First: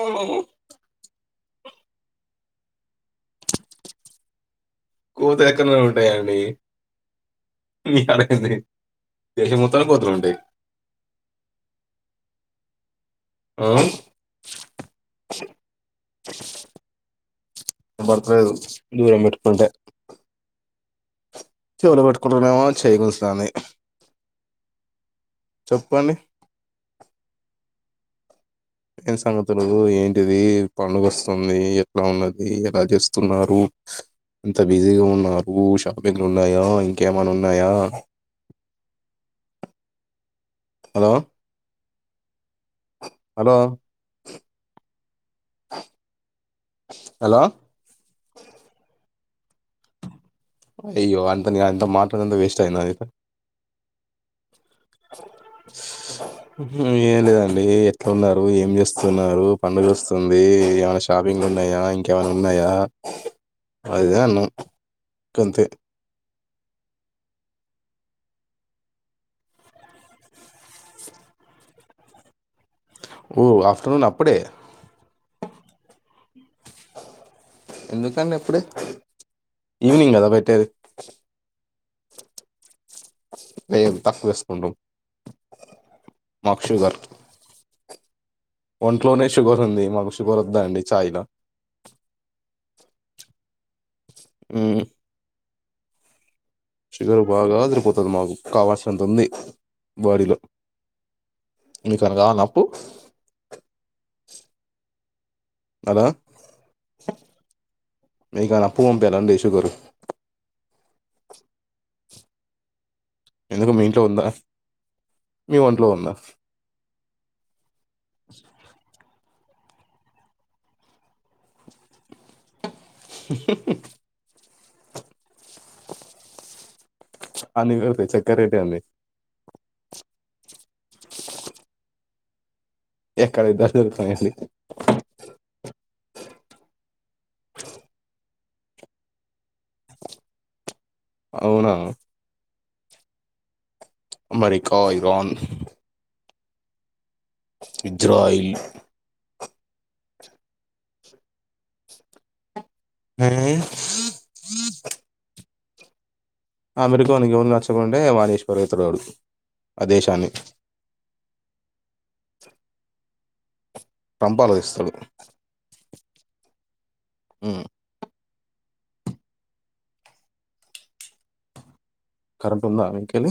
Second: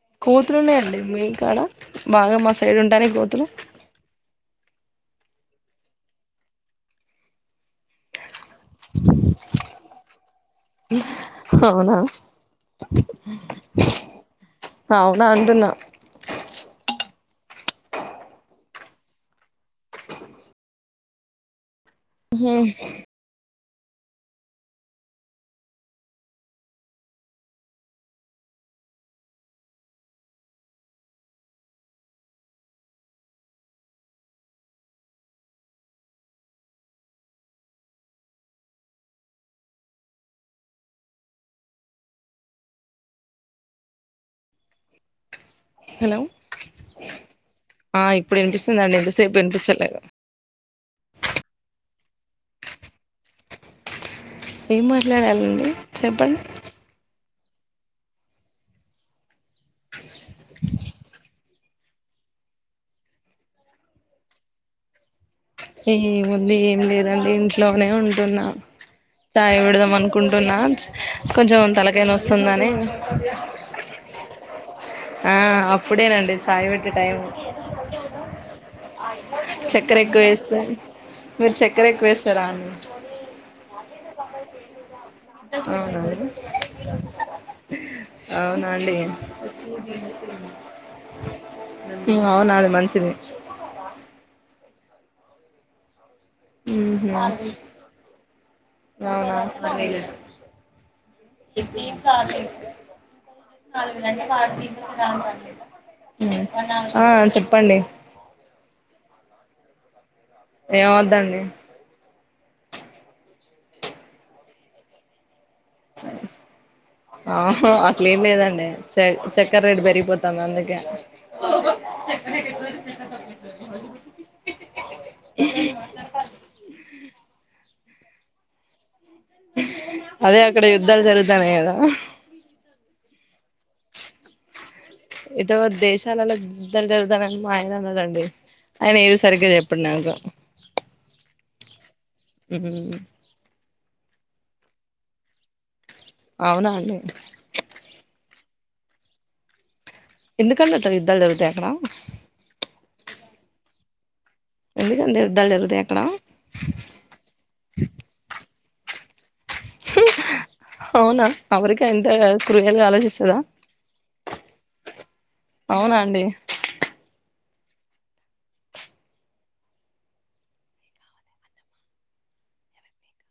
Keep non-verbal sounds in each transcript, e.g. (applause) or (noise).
అవును. కోతులున్నాయండి. మిక్ క్కడ బాగా మా సైడ్ ఉంటానాయ్ కోతులు కోతులు ఎక్కనైనా ఉంటాయండి. మీ కడేక్కింది. దేశం మొత్తం కోతులు ఉంటాయి. అవునా ఆ! అవునా అంటున్నా. బతకలేదు దూరం పెట్టుకుంటే చెవులు పెట్టుకుంటమేమో చేయగోసామి చెప్పుకోండి ఏం సంగతులు ఏంటిది పండుగా వస్తుంది ఎట్లా ఉన్నది ఎలా చేస్తున్నారు అంత బిజీగా ఉన్నారు షాపింగ్ ఉన్నాయా ఇంకేమనా ఉన్నాయా హలో హలో హలో హలో! ఆ ఇప్పుడు వినిపిస్తుందండి సేపు వినిపిస్తలే అయ్యో అంత నేను ఆయన తో మాట్లాడిందా వేస్ట్ అయింది ఐతే ఏం మాట్లాడాలండి చెప్పండి. డి ఎట్లా ఉన్నారు ఏం చేస్తున్నారు. పండుగ వస్తుంది ఏయ్య షాపింగ్ ఉన్నాయా. ఇంకేమైనా ఉన్నాయా. అదిద్ అన్నాం అంతే ఏ ఏ ఏం లేదండి ఇంట్లోనే ఉంటున్నా చాయ పెడదాం అనుకుంటున్నా కొంచెం తలకాయ నొస్తుంది అని ఓ ఆఫ్టర్నాన్ అప్పుడే ఆ అప్పుడేనండి చాయ్ పెట్టే టైం ఎందుకండి ఎప్పుడే చక్కెర ఈవెనింగ్ ఎక్కువ కదా పెట్టే మీరు చె చకార ఎక్కువ వేస్తారా అండి లేదు తక్కువ వేసుకుంటాం మాకు షుగర్ అవునడి అవునండి ఒంట్లోనే షుగర్ ఉంది మాకు షుగర్ వద్దా అండి ఛాయ్లా అవునది మంచిది ఉహు షుగర్ బాగా సరిపోతుంది మాకు కావాల్సినంత ఉంది అవున బాడీలో అండి మీకు అన కావాలని అప్పు వద్దండి హలో చెప్పండి మీ కానీ అప్పు పంపియాల అండి షుగరు ఏం వద్దండి ఎందుకు మీ ఇంట్లో ఉందా మీ ఒంట్లో ఉందా ఆహో ఏం లేదు అండి చక్కర రేట్ పెరిగిపోతుంది అందుకే ఉమ్ ఏ (inaudible) అన్ని పెరుగుతాయి చక్కర రేట్ ఏంది అదే అక్కడ యుద్ధాలు జరుగుతున్నాయి కదా ఎక్కడ యుద్ధాలు జరుగుతున్నాయి అండి ఎటో దేశాలలో యుద్ధాలు జరుగుతున్నాయి మా ఆయన అన్నాడండి ఆయన ఏది సరిగ్గా చెప్పడు నాకు అవునా హ అమెరికా ఇరన్ అవున అండి ఇజ్రాయిల్ ఎందుకు అండి అట్లా యుద్దాలు జరుగుతాయి ఎక్కడ హ ఎందుకంే ఇదా అ ఎక్కడ త్వరతురాడు అవునా అవరికి ఎంత కూలు ఆలోచిస్త కదా ట్రంప్ ఆలోచిస్తాడు అవునా అండి హు కరెంట్ ఉందా మీకలి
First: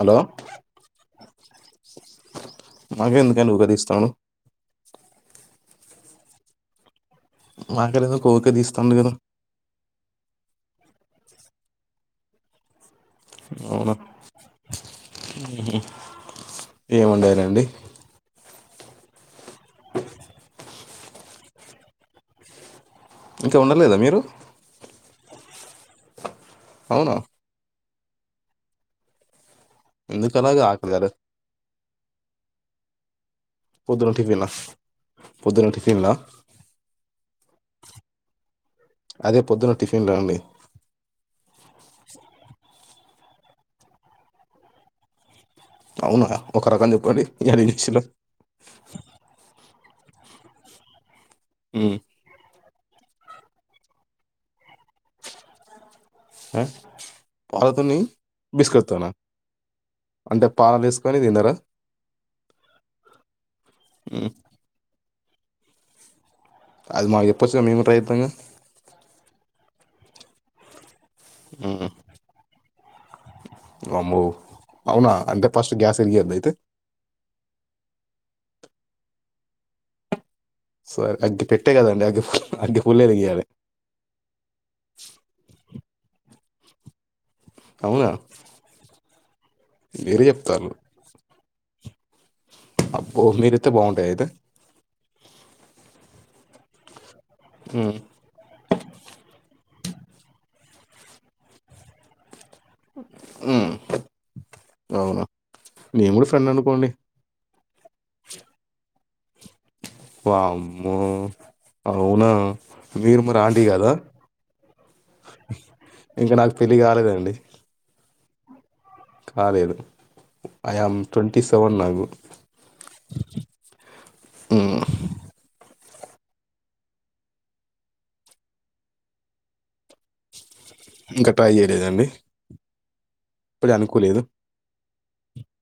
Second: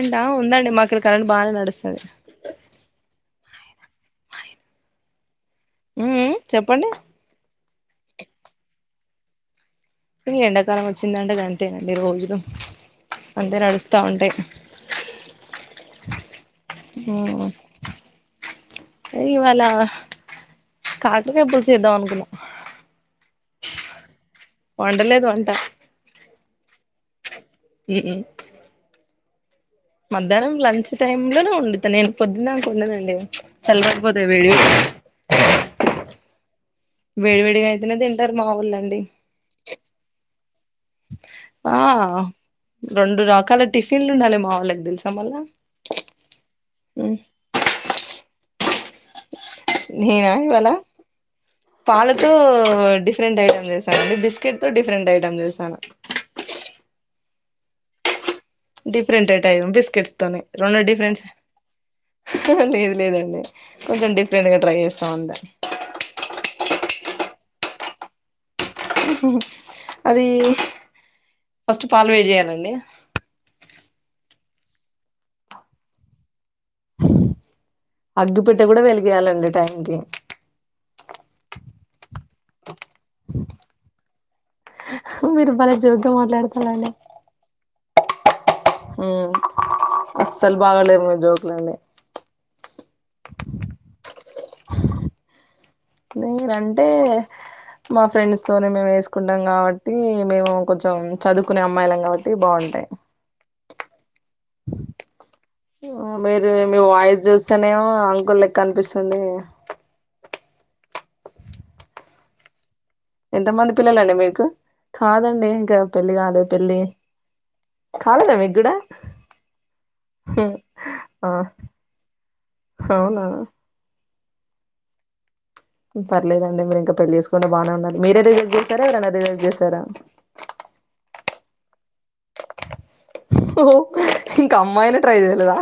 హలో ఉందండి మాకుడ కరెంట్ బాగా నడుస్తుంది నేను ఉపదిస్తాను ఉ చెప్పండి మాకదో కోక తీ ఇస్తాం కదా ఇ ఎండాకాలం వచ్చిందంటే అంతేనండి రోజులు అంతే అవునా నడుస్తా ఉంటాయి ఏమండారండి ఇవలా కాకలక పులు చేద్దాం అనుకున్నా ఇంకా ఉండలేదా మీరు వండలేదు వంట అవునా ఇ ఎందుకు మధ్యాహ్నం అలాగా లంచ్ ఆకలి కదా టైమ్ లోనే ఉం నేను పొద్దున్నకు ఉన్నానండి పొద్దున్న టిఫిన పొద్దున్న టిఫన్ వేడివేడిగా అయితేనే తింటారు మాఊళ్ళండి అదే పొద్దున టిఫిన్లా అండి ఆ రెండు రకాల టిఫిన్లు ఉండాలి మా వాళ్ళకి తెలుసాం వల్ల అవునా ఒక రకం చెప్పండి ఎడ మచ్చలో ననా వాళ పాలతో ఫరెంట్ ఐటమ్ చేసానుండి బిస్కెట్ తో ఫరెంట్ ఐటమ్ చేసాను పతని డిఫరెంట్ అయిట్ బిస్కెట్స్ తోనే అంటే రెండు పాలు వేసుకొని తిన్నారా డిఫరెంట్ది లేదండి కొంచెం హ్మ్. డిఫరెంట్ గా ట్రై చేస్త పస్తుంద అది మాగిప్ప సమీ ప్రాయితంగా అది ఫస్ట్ పాలు వేడి జెయ్యాలండి వామ్మో అవునా అంటే ఫస్ట్ గ్యాస్ ఎలిగియ్యెద్ద అయితే అగ్గి పెట్టే కూడా వెలిగియాలండి టైంకిి సరే అగ్గి పెట్టే కదండి అగ్గి ఫుల్ అగ్ పుల్ల వెలిగీయాలె జోగ్ గా మాట్లాడుతున్నాండి అవునా హ్మ్ మీరే అస్సలు చెప్తారు బాగాలే మీజోక్ లే లె అబ్బో మీరేత్తే బాగుంటాయ అయితే నేనంటే మా ఫ్రెండ్స్ తోనే మేము వేసుకుంటాం కావ్ ట్టి మేము కొంచెం చదువుకునే అమ్మాయిలం కావ ట్టి బాగుంటాయి మ్మ్. అవునా ఎమో నేను కూడా ఫ్రెండ్ మీరు అనుకోండి వాయిస్ జూస్ ఇక్కనేమో అంకుల్ లెక్క అనిపిస్సుంది వామ్మో అవునా మీరు మరి ఆంటీ ఎంతమంది కదా పిల్లలండి మీకు కాదండి ఇంకా పెళ్లి ఇంకా కాదు నాకు పెళ్ళి పెళ్లి కాలేదండి కాలేదా మీగ్గూడ కాలేదు I am ah twenty seven నాకు, అవునా మ్మ్ పర్లేదండి మీరు ఇంకా పెళ్లి చేసుకోండ బానే ఉన్నారు మీరే రిజెక్ట్ చేశారా ఎవరనా రిజెక్ చేశారా. ఇంక ట్రై జేలేదండి ఓహ్ ఇంక అమ్మాయిలన్ ట్రై జేలేదా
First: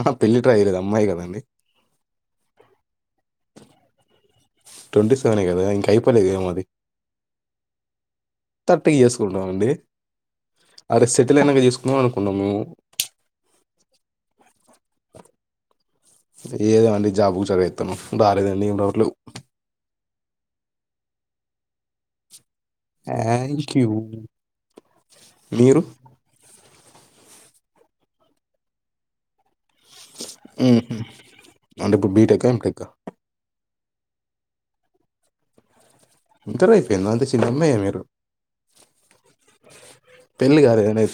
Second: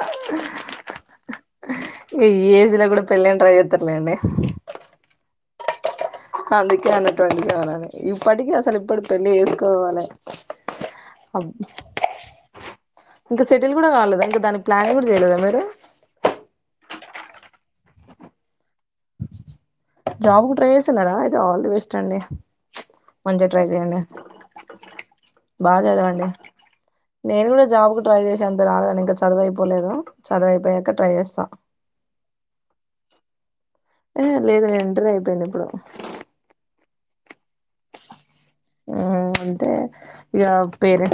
ఆహా, పెళ్ళి ట్రై చేయలేదు అమ్మాయి కదండి ఈ ఏజ్లో కూడా పెళ్లేం ట్రై జేత్తరులేండి. దా ఇంకేం అందుకే అందరు ట్వంటీ కావలని ఇప్పటికీ అసలు థర్టీకి ఇప్పుడు పెళ్లి చేసుకుంటాం అండి వేసుకోవాలి, అరే సెటిల్ అవ్వు అయినాక చేసుకుందాం అనుకున్నాం మేము ఇంక చెటిల్ కూడా కాలేదు ఇంగ దాని ప్లాన్ కూడ జేయలేదా మీరు ఏదేమండి జాబుకు చదివిస్తాను రాలేదండి ఇమి రోట్లు జాబ్ కు ట్రై చేసన్నారా ఐతే ఆల్ ది బెస్ట్ అండి ప్చ్ మంచిగా ట్రై థ్యాంక్ యూ చేయండి బాగ మీరు చదవండి నేను కూడా జాబ్ కు ట్రై చేసేంత రాలేదండి ఇంక చదువై పో పోలేదా చదువైపోయాక ఉహు ట్రై చేస్తా అంటే ఇప్పుడు బీటెక్ ఎంటెక్ లేదు లేదు నేను ఇంటర్ అయిపోయింది ఇప్పుడు ఇంటర్ అయిపోయిందా అంతే చిన్నమ్మాయి మీరు అ అంటే ఇక పెళ్లి కాలేదని పేరె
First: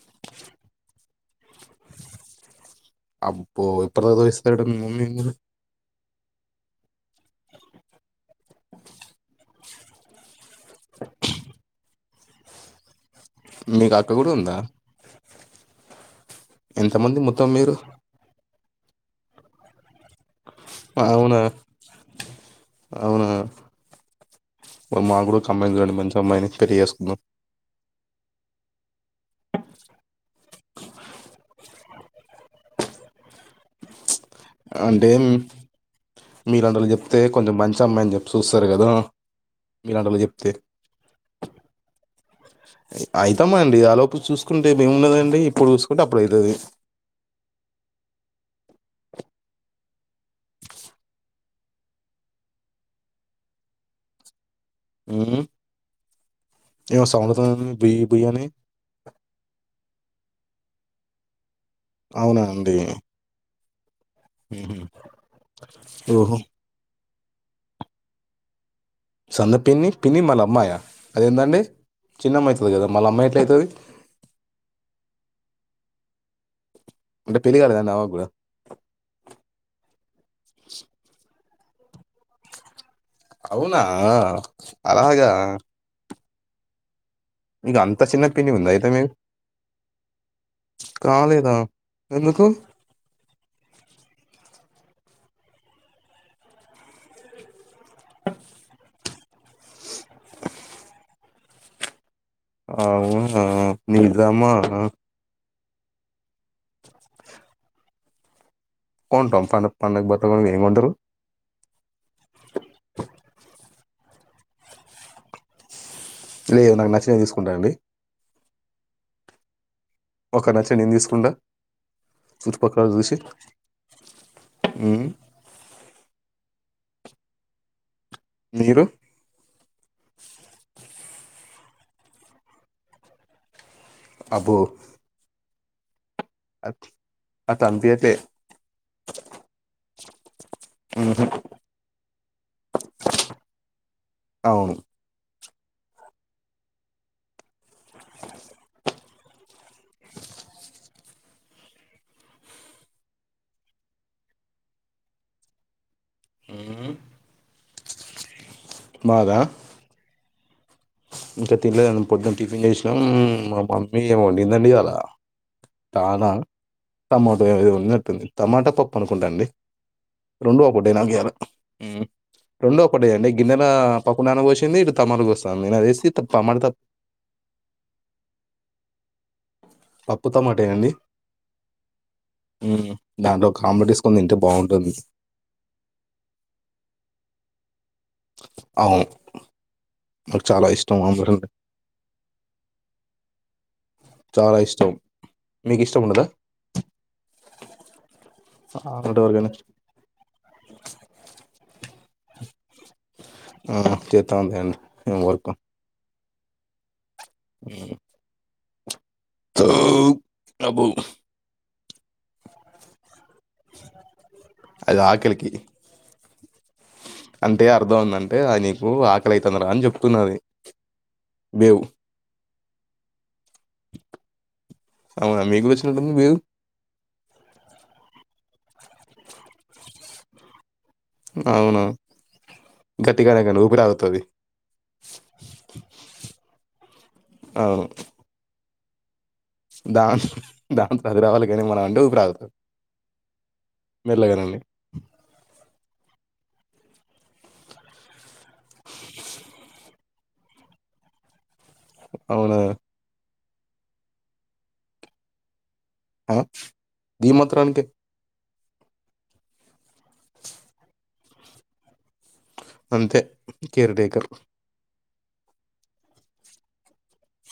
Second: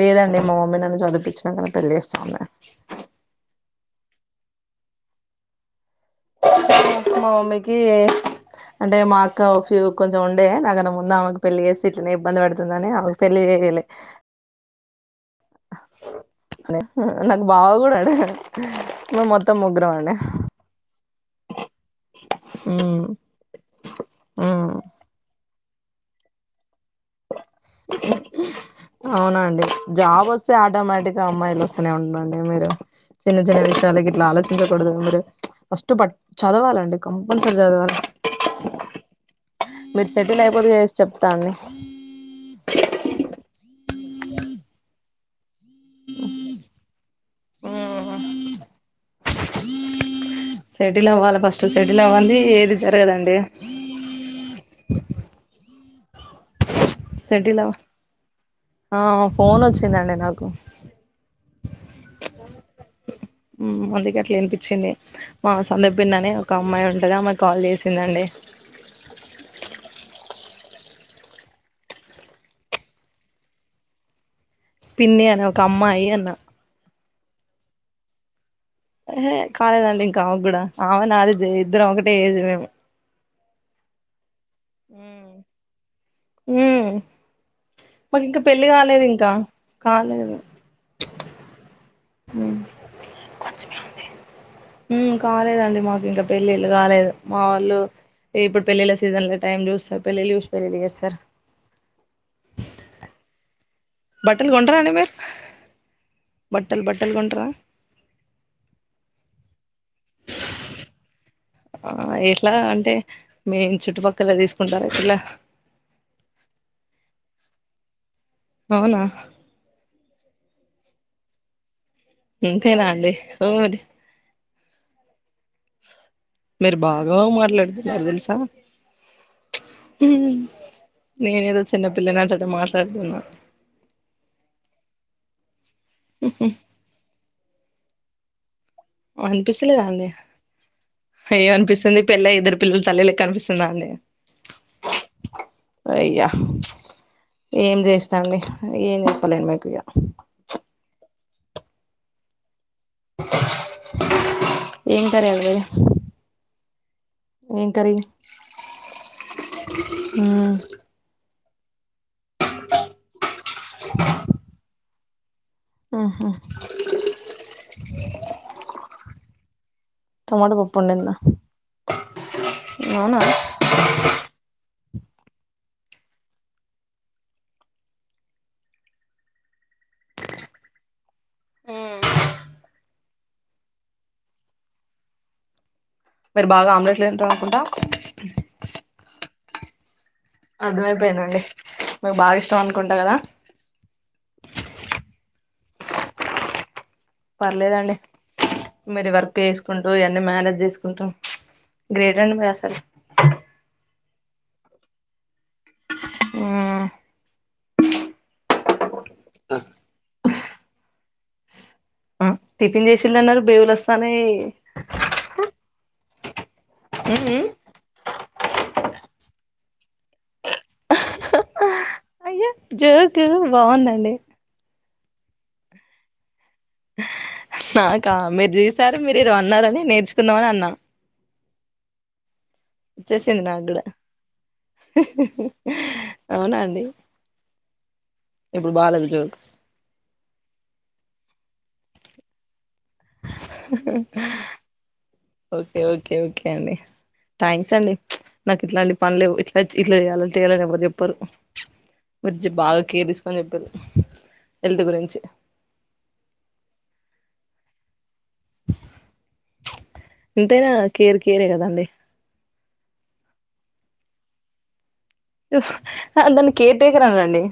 లేదండి మా మమ్మీ నన్ను చదువు (unintelligible) అబ్బో ఇప్పటి దాకా (unintelligible) మా మమ్మీకి అంటే మా అక్క ఫూ కొంచెం ఉండే నాకన్నా ముందు ఆమెకి పెళ్లి చేస్తే ఇట్లనే ఇబ్బంది పడుతుందని ఆవ్ పెళ్లి చేయలే మీకు అక్క కూడా ఉందా (inaudible) అద ఎంతమంది నాకు మొత్తం బావ మీరు కూడా డు మేం మొత్తం ముగ్గురం అండి అవునా మ్మ్ అవునా ఉమ్ మ మాగుడ, కమ్మాయిని చాలు మంచి అమ్మాయిని పెళ్లి చెస్ (inaudible) అవునా అండి జాబ్ వస్తే ఆటోమేటిక్ గా అమ్మాయిలు వస్తూనే ఉండ్రు మీరు చిన్న చిన్న విషయాలకి ఇలా ఆలోచించకూడదు అంటే అందరూ ఫస్ట్ పట్ మీలాంటోళ్ళు చదవాలండి చెప్తే కొంచెం కంపల్సరీ మంచి చదవాలి అమ్మాయిని చెప్పి చూస్తారు కదా మీరు మీలాంటోళ్ళు సెటిల్ చెప్తే అయిపోతే చేసి చెప్తానండి ఇది ఆ లోపుల చూసుకుంటే మేముండదండి ఏమున్నదండి ఇప్పుడు చూసుకుంటే అప్పుడు అయితది షటిల్ అవ్వాలి ఫస్ట్ సెటిల్ అవ్వందే ఏది జరగదండి యూ సెటిల్ ఆవ్ బుయ్ బుయ్ అని ఆ ఫోన్ వచ్చిందండి నాకు అవునా అండి ఉ అది గట్ల హుహు. వినిపించింది మా సంద పిన్ననే ఓహో ఒక అమ్మాయి ఉంటది కాల్ చేసిందండి సన్న పిన్ని పిన్ని మల్ల అమ్మాయి ఆ అదేందండి చిన్నమ్మ అవుతుంది కదా మళ్ళ అమ్మాయి ఎట్లావుతది పిన్ని అనే ఒక అమ్మయి అన్న అంటే పెళ్లి కాలేదండి అ పాప కూడా హే కాలేదండి ఇంకా ఆమె కూడా ఆమె నాది జై ఇద్దరం ఒకటే ఏజ్ మేము అవునా అలాగా యూ మీకు అంత మాకు చిన్న ఇంకా పిన్ని పెళ్లి ఉందా అయితే కాలేదు మీకు ఇంకా కాలేదు కాలేదా ఎందుకు కొంచెం మె ఉంది. ఊ కాలేదండి మాకు ఇంకా పెళ్ళిళ్ళు కాలేదు. మా వాళ్ళు ఇప్పుడు పెళ్ళిళ్ళ సీజన్లో టైం చూస్తారు. పెళ్ళళ్ళు చూసి పెళ్ళిళ్ళ చేస్తారు. అవునా బట్టలు నిజామా కొంటారా అండి మీరు బట్టలు బట్టలు కొంట్రా. కొంట టంన్ పండగ పోతాము మీరేమంటారు. ఆ ఎట్లా అంటే మే చుట్టుపక్కల తీసుకుంటార ఇట్లా. లేదు నాకు నచ్చిన తీసుకుంటాన అండి. అవునా ఒక నచ్చం నేను తీసుకుంటా. ఇంకెలా అండి ఓ యూ మీరు బాగా మాట్లాడదు నాకు తెలుసా హు మీరు నేను ఏదో చిన్నపిల్ల నాట మాట్లాడుతున్నా. అబ్బో (unintelligible) పె అనిపిస్తులేదా అండి. ఉహు ఏమ అనిపిస్తుంది పిల్ల ఇద్దరు పిల్లల తల్లిలకి అనిపిస్తుందా అండి. అవును అయ్యా ఏం చేస్తానండి ఏం చెప్పలేం మీకు ఇగ (unintelligible) ఏం కర్రి అండి మీది. ఉహ్ ఏం కరీ మాదా ఆ ఇంకా తినలేదు పొద్దున్న టిఫిన్ చేసినం మమ్మీ ఏమోండిందండి ఇయాల తాల ఊహూ టమాటో ఏమి ఉట్టుంది టమాటా పప్పు అనుకుంటాండి. టమాటా రెండో పప్పు ఒకటినా వండిందా ఇయలా ఊ రెండో ఒకటి అవునా అండి గిన్నెల పప్పు నానబోసింది. తమలుగు వస్తాంది నరేష్ తప్ప మారద పప్పుటమాటె నండి ఊ దాంట్లో ఒక ఆమ్లెట్ వేసుకొని తింటే బాగుంటుంది. మీరు బాగా ఆమ్లెట్లు తింటారు అనుకుంటా. అవును నాకు చాలా ఇష్టం ఆమ్లెట్ అర్థమైపోయినండి అంటే మీకు బాగా ఇష్టం అనుకుంటా కదా. చాలా ఇష్టం. మీకు ఇష్టముండదా. పర్లేదాండి మరి వర్క్ ఎవరికైనా చేసుకుంటూ ఇవన్నీ మనేజ్ చేసుకుంటూ గ్రేట్ అండి మీరు అసలు చేత ఉందండి వర్కు మ్మ్ మ్ అబో ఆ టిఫిన్ చేసిన్నారు బేవులుస్తానే అంతే అర్థం ఉ అంటే ఆ నీకు ఆకలివుతుంది రా అని చెప్తున్నది బేవు అయ్యో జోకు బాగుందండి అవునా మీకు వచ్చినట్టుంది బేవు నాకా మీరు చూసారు మీరు ఇది అన్నారని నేర్చుకుందామని అన్నా. అవును గట్టిగానే వచ్చేసింది కానీ నాకు ఊపిరి కూడా ఆగుతుంది హుహుహు అవునా అండి. ఇప్పుడు బాలేదు జోక్ దా దా అదిరావాలి కానీ, మనం అంటే ఊపి రాగుత. మెల్లగనండి ఓకే ఓకే ఒకే అండి థ్యాంక్స్ అండి, నాకు ఇట్లాంటి పనులేవు ఇట్లా ఇట్లా చేయాలంట చేయాలని ఎవరు చెప్పరు మర్జ అవునా బాగా కేరస్ అని చెప్పిరు హల్త్ గురించి ఆ దీ మాత్రనికి ఇంతైనా కేర్ కేరే కదండి అంతే కేర్డేకర్ దాన్ని కేర్ టేకర్ అన్నారండి